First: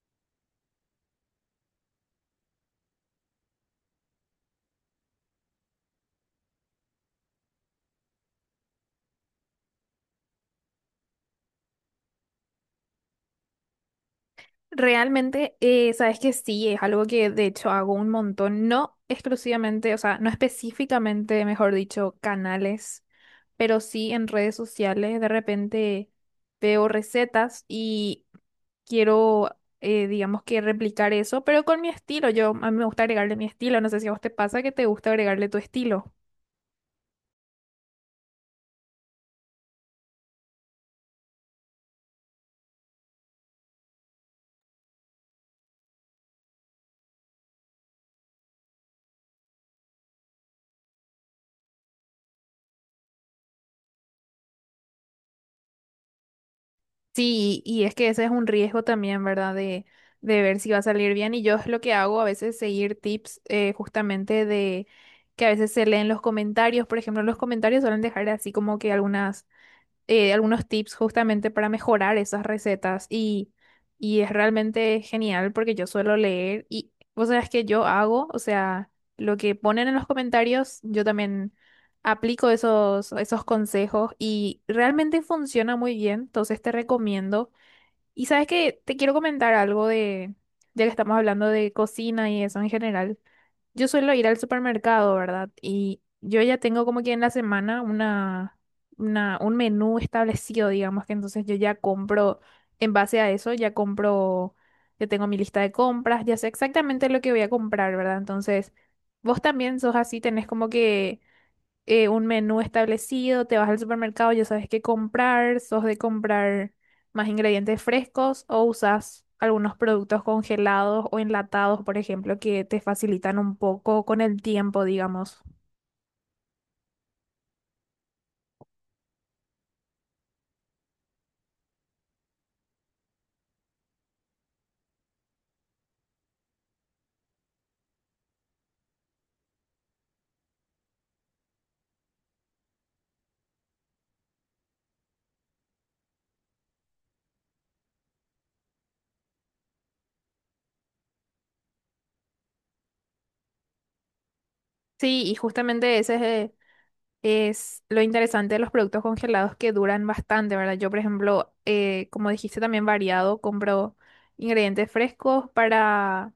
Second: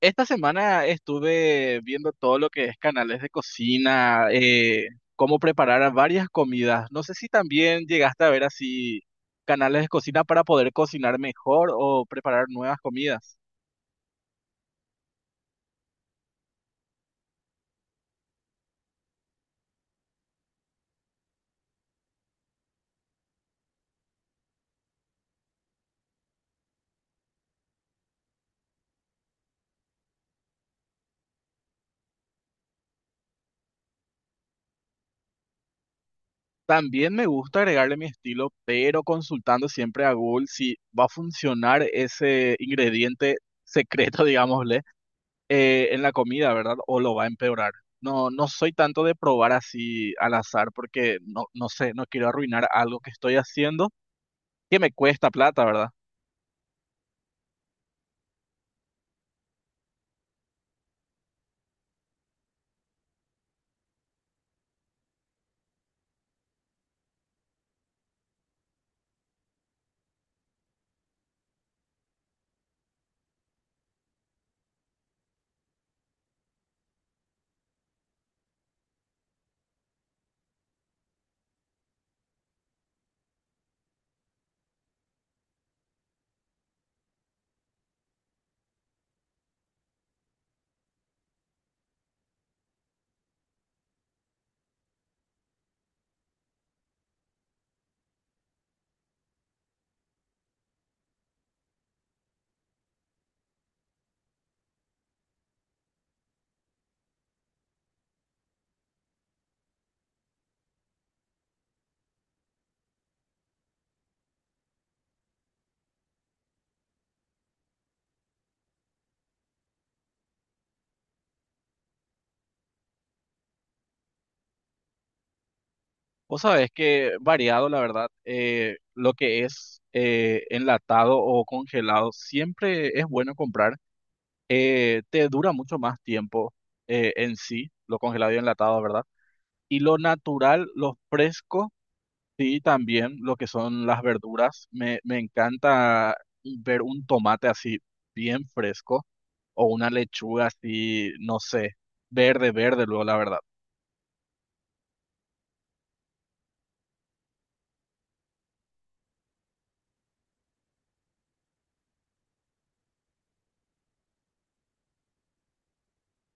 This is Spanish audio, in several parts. Esta semana estuve viendo todo lo que es canales de cocina, cómo preparar a varias comidas. No sé si también llegaste a ver así canales de cocina para poder cocinar mejor o preparar nuevas comidas. Realmente, sabes que sí, es algo que de hecho hago un montón, no exclusivamente, o sea, no específicamente, mejor dicho, canales, pero sí en redes sociales. De repente veo recetas y quiero, digamos que replicar eso, pero con mi estilo. Yo, a mí me gusta agregarle mi estilo. No sé si a vos te pasa que te gusta agregarle tu estilo. También me gusta agregarle mi estilo, pero consultando siempre a Google si va a funcionar ese ingrediente secreto, digámosle. En la comida, ¿verdad? O lo va a empeorar. No, soy tanto de probar así al azar porque no sé, no quiero arruinar algo que estoy haciendo que me cuesta plata, ¿verdad? Sí, y es que ese es un riesgo también, ¿verdad? De ver si va a salir bien. Y yo es lo que hago a veces, seguir tips justamente de que a veces se leen los comentarios. Por ejemplo, los comentarios suelen dejar así como que algunas algunos tips justamente para mejorar esas recetas y es realmente genial porque yo suelo leer y vos sabés que yo hago, o sea, lo que ponen en los comentarios, yo también aplico esos consejos y realmente funciona muy bien, entonces te recomiendo. Y sabes que te quiero comentar algo de, ya que estamos hablando de cocina y eso en general. Yo suelo ir al supermercado, ¿verdad? Y yo ya tengo como que en la semana un menú establecido, digamos que entonces yo ya compro, en base a eso, ya compro, ya tengo mi lista de compras, ya sé exactamente lo que voy a comprar, ¿verdad? Entonces, vos también sos así, tenés como que un menú establecido, te vas al supermercado, ya sabes qué comprar, sos de comprar más ingredientes frescos o usas algunos productos congelados o enlatados, por ejemplo, que te facilitan un poco con el tiempo, digamos. Vos sabés que variado, la verdad, lo que es enlatado o congelado siempre es bueno comprar. Te dura mucho más tiempo en sí, lo congelado y enlatado, ¿verdad? Y lo natural, lo fresco. Sí, también lo que son las verduras. Me encanta ver un tomate así bien fresco o una lechuga así, no sé, verde, verde luego, la verdad. Sí, y justamente ese es lo interesante de los productos congelados que duran bastante, ¿verdad? Yo, por ejemplo, como dijiste, también variado, compro ingredientes frescos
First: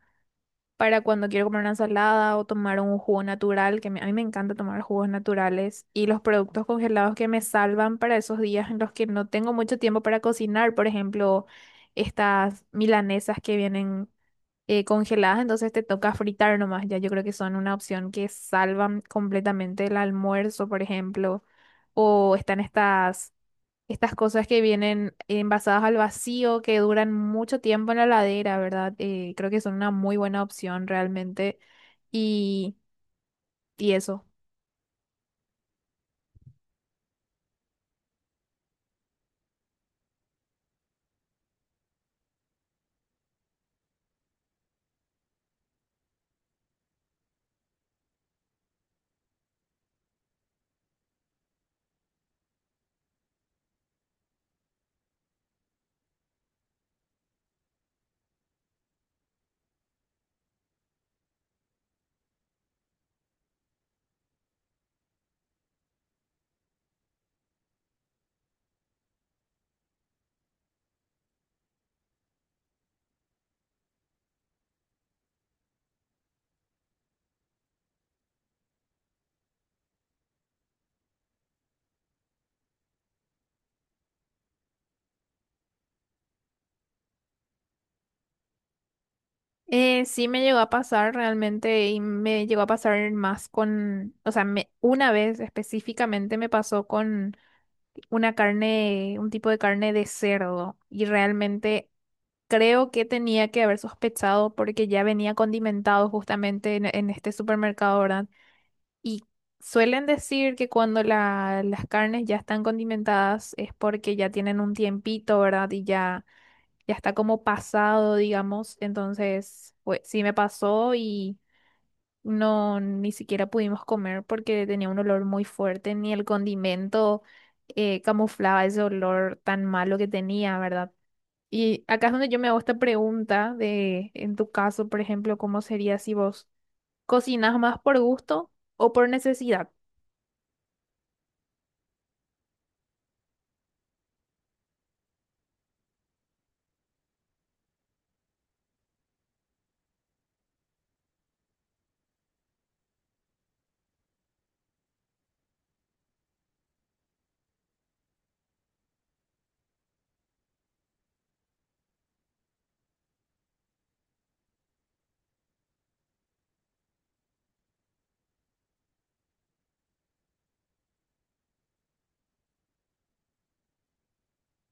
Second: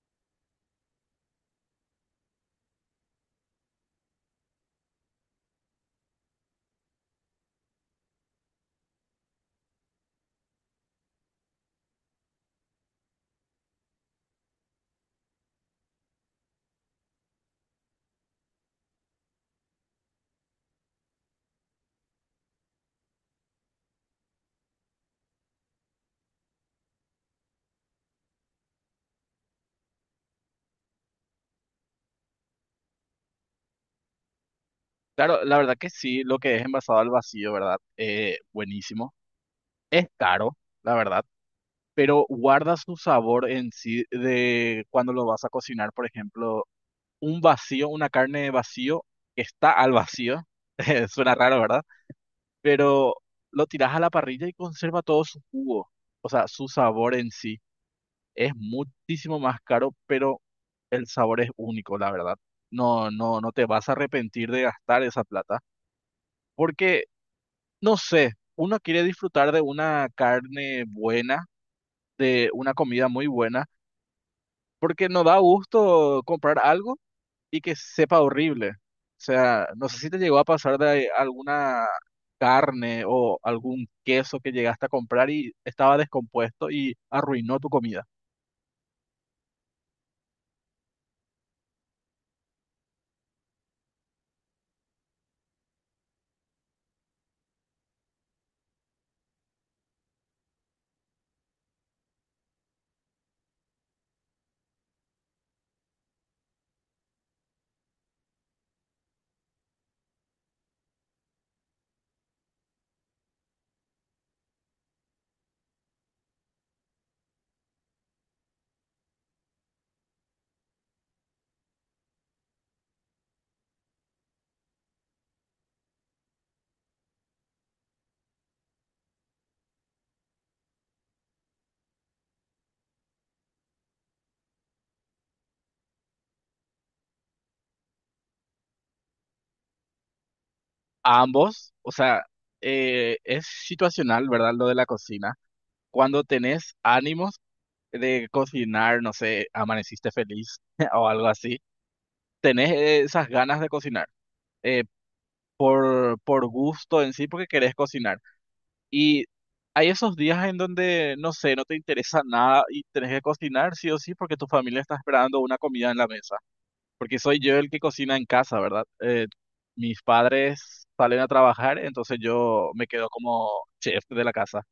para cuando quiero comer una salada o tomar un jugo natural, a mí me encanta tomar jugos naturales, y los productos congelados que me salvan para esos días en los que no tengo mucho tiempo para cocinar, por ejemplo, estas milanesas que vienen congeladas, entonces te toca fritar nomás, ya yo creo que son una opción que salvan completamente el almuerzo, por ejemplo, o están estas cosas que vienen envasadas al vacío, que duran mucho tiempo en la heladera, ¿verdad? Creo que son una muy buena opción realmente. Y, y eso. Claro, la verdad que sí, lo que es envasado al vacío, ¿verdad? Buenísimo. Es caro, la verdad, pero guarda su sabor en sí de cuando lo vas a cocinar, por ejemplo, un vacío, una carne de vacío que está al vacío. Suena raro, ¿verdad? Pero lo tiras a la parrilla y conserva todo su jugo, o sea, su sabor en sí. Es muchísimo más caro, pero el sabor es único, la verdad. No, no, no te vas a arrepentir de gastar esa plata, porque, no sé, uno quiere disfrutar de una carne buena, de una comida muy buena, porque no da gusto comprar algo y que sepa horrible. O sea, no sé si te llegó a pasar de alguna carne o algún queso que llegaste a comprar y estaba descompuesto y arruinó tu comida. Sí me llegó a pasar realmente y me llegó a pasar más con, o sea, una vez específicamente me pasó con una carne, un tipo de carne de cerdo y realmente creo que tenía que haber sospechado porque ya venía condimentado justamente en este supermercado, ¿verdad? Y suelen decir que cuando las carnes ya están condimentadas es porque ya tienen un tiempito, ¿verdad? Y ya, ya está como pasado, digamos. Entonces, pues sí me pasó y no, ni siquiera pudimos comer porque tenía un olor muy fuerte, ni el condimento camuflaba ese olor tan malo que tenía, ¿verdad? Y acá es donde yo me hago esta pregunta de, en tu caso, por ejemplo, ¿cómo sería si vos cocinas más por gusto o por necesidad? A ambos, o sea, es situacional, ¿verdad? Lo de la cocina. Cuando tenés ánimos de cocinar, no sé, amaneciste feliz o algo así, tenés esas ganas de cocinar eh, por gusto en sí, porque querés cocinar. Y hay esos días en donde, no sé, no te interesa nada y tenés que cocinar sí o sí porque tu familia está esperando una comida en la mesa. Porque soy yo el que cocina en casa, ¿verdad? Mis padres salen a trabajar, entonces yo me quedo como chef de la casa,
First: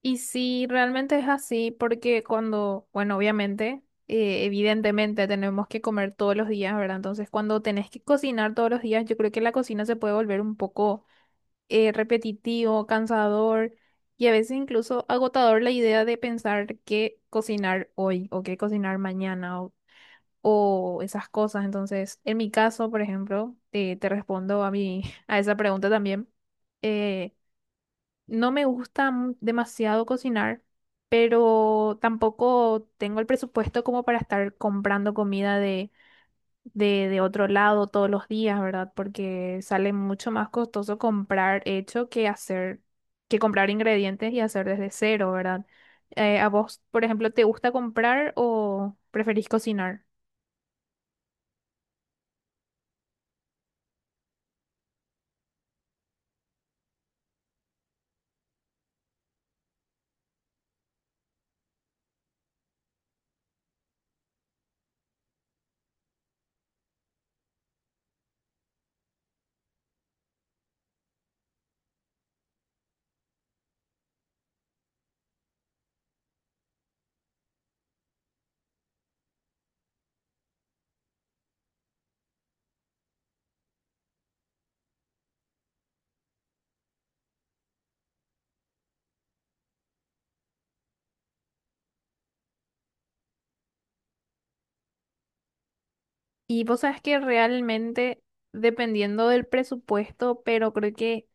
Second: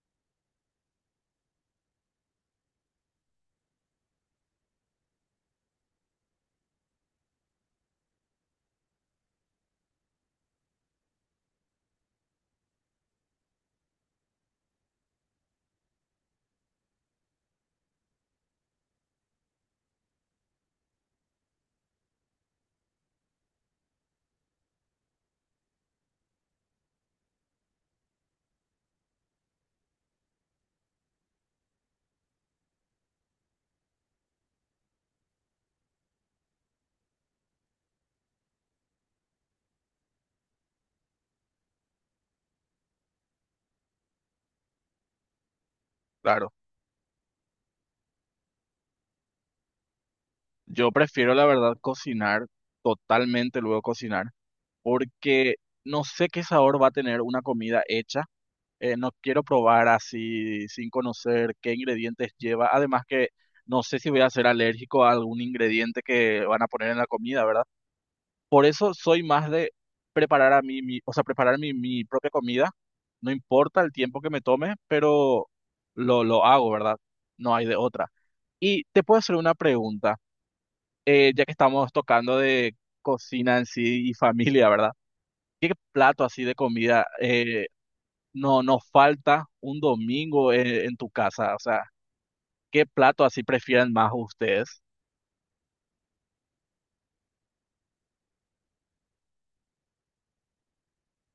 Y sí, realmente es así, porque cuando, bueno, obviamente, evidentemente tenemos que comer todos los días, ¿verdad? Entonces, cuando tenés que cocinar todos los días, yo creo que la cocina se puede volver un poco repetitivo, cansador y a veces incluso agotador la idea de pensar qué cocinar hoy o qué cocinar mañana o esas cosas. Entonces, en mi caso, por ejemplo, te respondo a mi, a esa pregunta también. eh, no me gusta demasiado cocinar, pero tampoco tengo el presupuesto como para estar comprando comida de, de otro lado todos los días, ¿verdad? Porque sale mucho más costoso comprar hecho que hacer, que comprar ingredientes y hacer desde cero, ¿verdad? ¿A claro. vos, por ejemplo, te gusta comprar o preferís cocinar? Yo prefiero, la verdad, cocinar, totalmente luego cocinar, porque no sé qué sabor va a tener una comida hecha. No quiero probar así sin conocer qué ingredientes lleva. Además que no sé si voy a ser alérgico a algún ingrediente que van a poner en la comida, ¿verdad? Por eso soy más de preparar a o sea, preparar mi propia comida. No importa el tiempo que me tome, pero lo hago, ¿verdad? No hay de otra. Y te puedo hacer una pregunta, ya que estamos tocando de cocina en sí y familia, ¿verdad? ¿Qué plato así de comida no falta un domingo en tu casa? O sea, ¿qué plato así prefieren más ustedes? Y vos sabes que realmente dependiendo del presupuesto, pero creo que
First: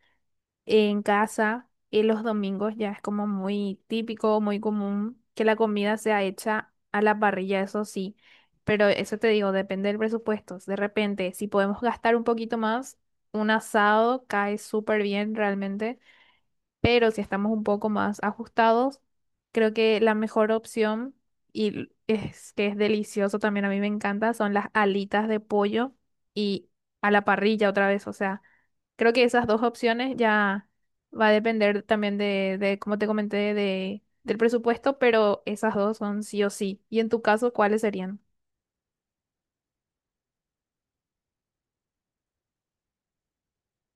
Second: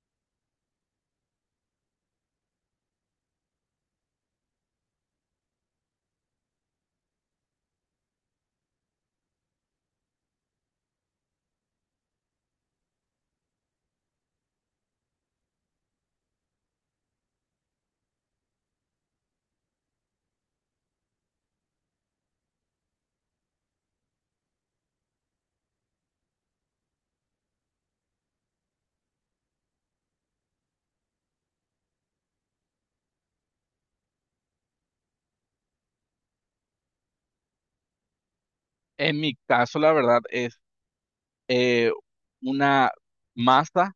en casa y los domingos ya es como muy típico, muy común que la comida sea hecha a la parrilla, eso sí. Pero eso te digo, depende del presupuesto. De repente, si podemos gastar un poquito más, un asado cae súper bien realmente, pero si estamos un poco más ajustados, creo que la mejor opción, y es que es delicioso también, a mí me encanta, son las alitas de pollo y a la parrilla otra vez. O sea, creo que esas dos opciones ya va a depender también de como te comenté, de, del presupuesto, pero esas dos son sí o sí. ¿Y en tu caso, cuáles serían? En mi caso, la verdad, es eh, una masa,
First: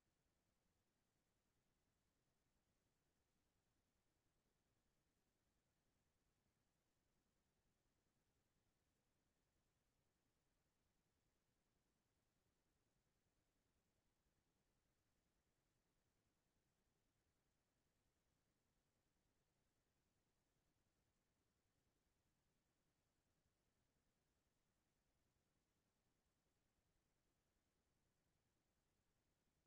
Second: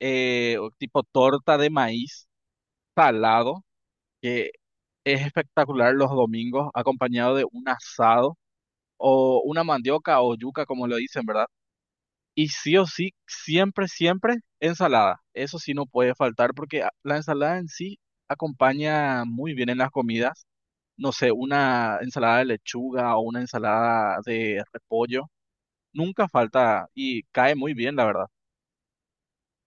o tipo torta de maíz salado, que es espectacular los domingos, acompañado de un asado o una mandioca o yuca, como lo dicen, ¿verdad? Y sí o sí, siempre, siempre ensalada. Eso sí no puede faltar porque la ensalada en sí acompaña muy bien en las comidas. No sé, una ensalada de lechuga o una ensalada de repollo. Nunca falta y cae muy bien, la verdad.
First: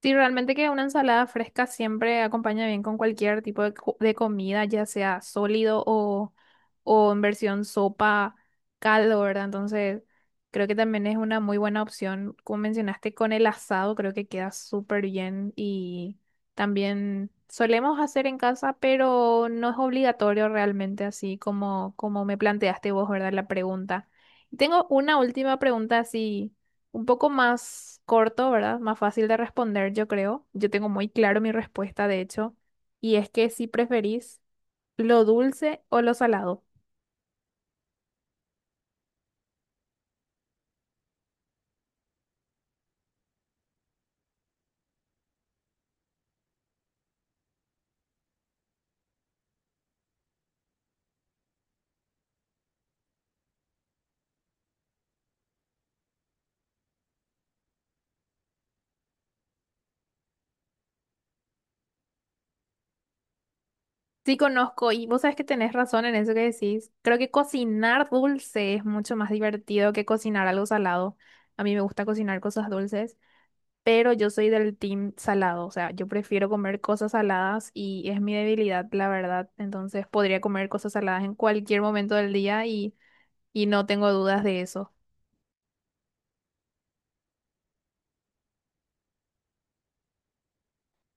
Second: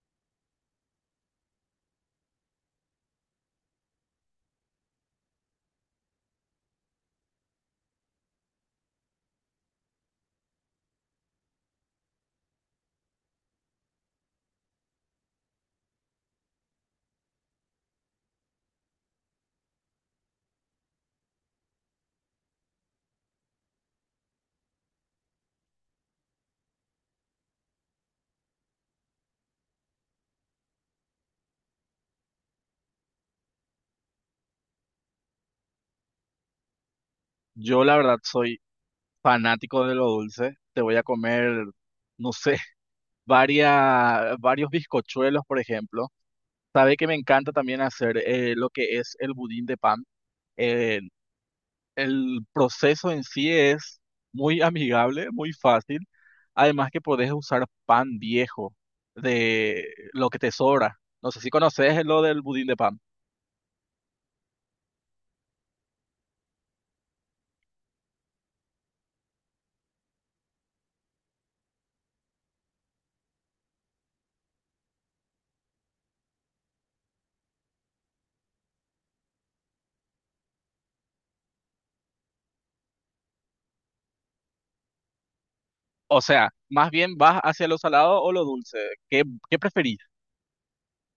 Sí, realmente que una ensalada fresca siempre acompaña bien con cualquier tipo de comida, ya sea sólido o en versión sopa, caldo, ¿verdad? Entonces, creo que también es una muy buena opción. Como mencionaste, con el asado creo que queda súper bien y también solemos hacer en casa, pero no es obligatorio realmente, así como, como me planteaste vos, ¿verdad? La pregunta. Tengo una última pregunta así un poco más corto, ¿verdad? Más fácil de responder, yo creo. Yo tengo muy claro mi respuesta, de hecho, y es que si preferís lo dulce o lo salado. Yo, la verdad, soy fanático de lo dulce. Te voy a comer, no sé, varios bizcochuelos, por ejemplo. Sabe que me encanta también hacer lo que es el budín de pan. Eh, El proceso en sí es muy amigable, muy fácil. Además que podés usar pan viejo de lo que te sobra. No sé si conoces lo del budín de pan. Sí conozco, y vos sabes que tenés razón en eso que decís. Creo que cocinar dulce es mucho más divertido que cocinar algo salado. A mí me gusta cocinar cosas dulces, pero yo soy del team salado, o sea, yo prefiero comer cosas saladas y es mi debilidad, la verdad. Entonces podría comer cosas saladas en cualquier momento del día y no tengo dudas de eso. O sea, más bien vas hacia lo salado o lo dulce. ¿Qué, ¿qué preferís?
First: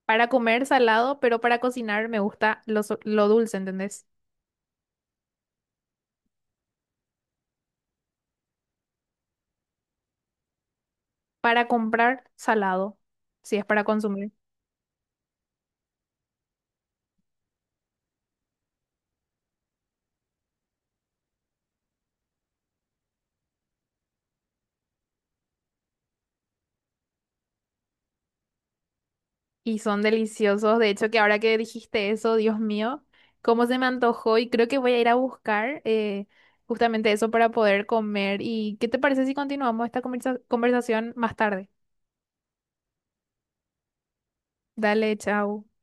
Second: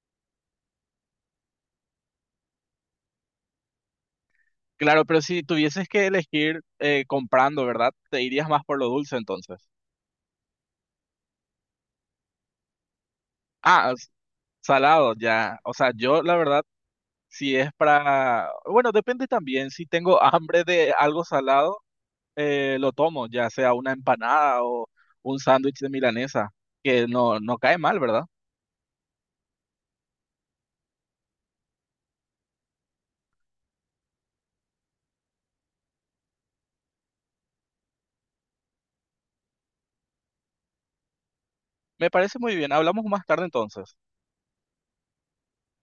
Para comer salado, pero para cocinar me gusta lo dulce, ¿entendés? Claro, pero si tuvieses que elegir, comprando, ¿verdad? Te irías más por lo dulce entonces. Para comprar salado, si es para Ah, consumir. salado, ya. O sea, yo la verdad, si es para... Bueno, depende también. Si tengo hambre de algo salado, lo tomo, ya sea una empanada o un sándwich de milanesa, que no cae mal, ¿verdad? Y son deliciosos. De hecho, que ahora que dijiste eso, Dios mío, cómo se me antojó y creo que voy a ir a buscar justamente eso para poder comer. ¿Y qué te parece si continuamos esta conversación más tarde? Me parece muy bien. Hablamos más tarde entonces. Dale, chao.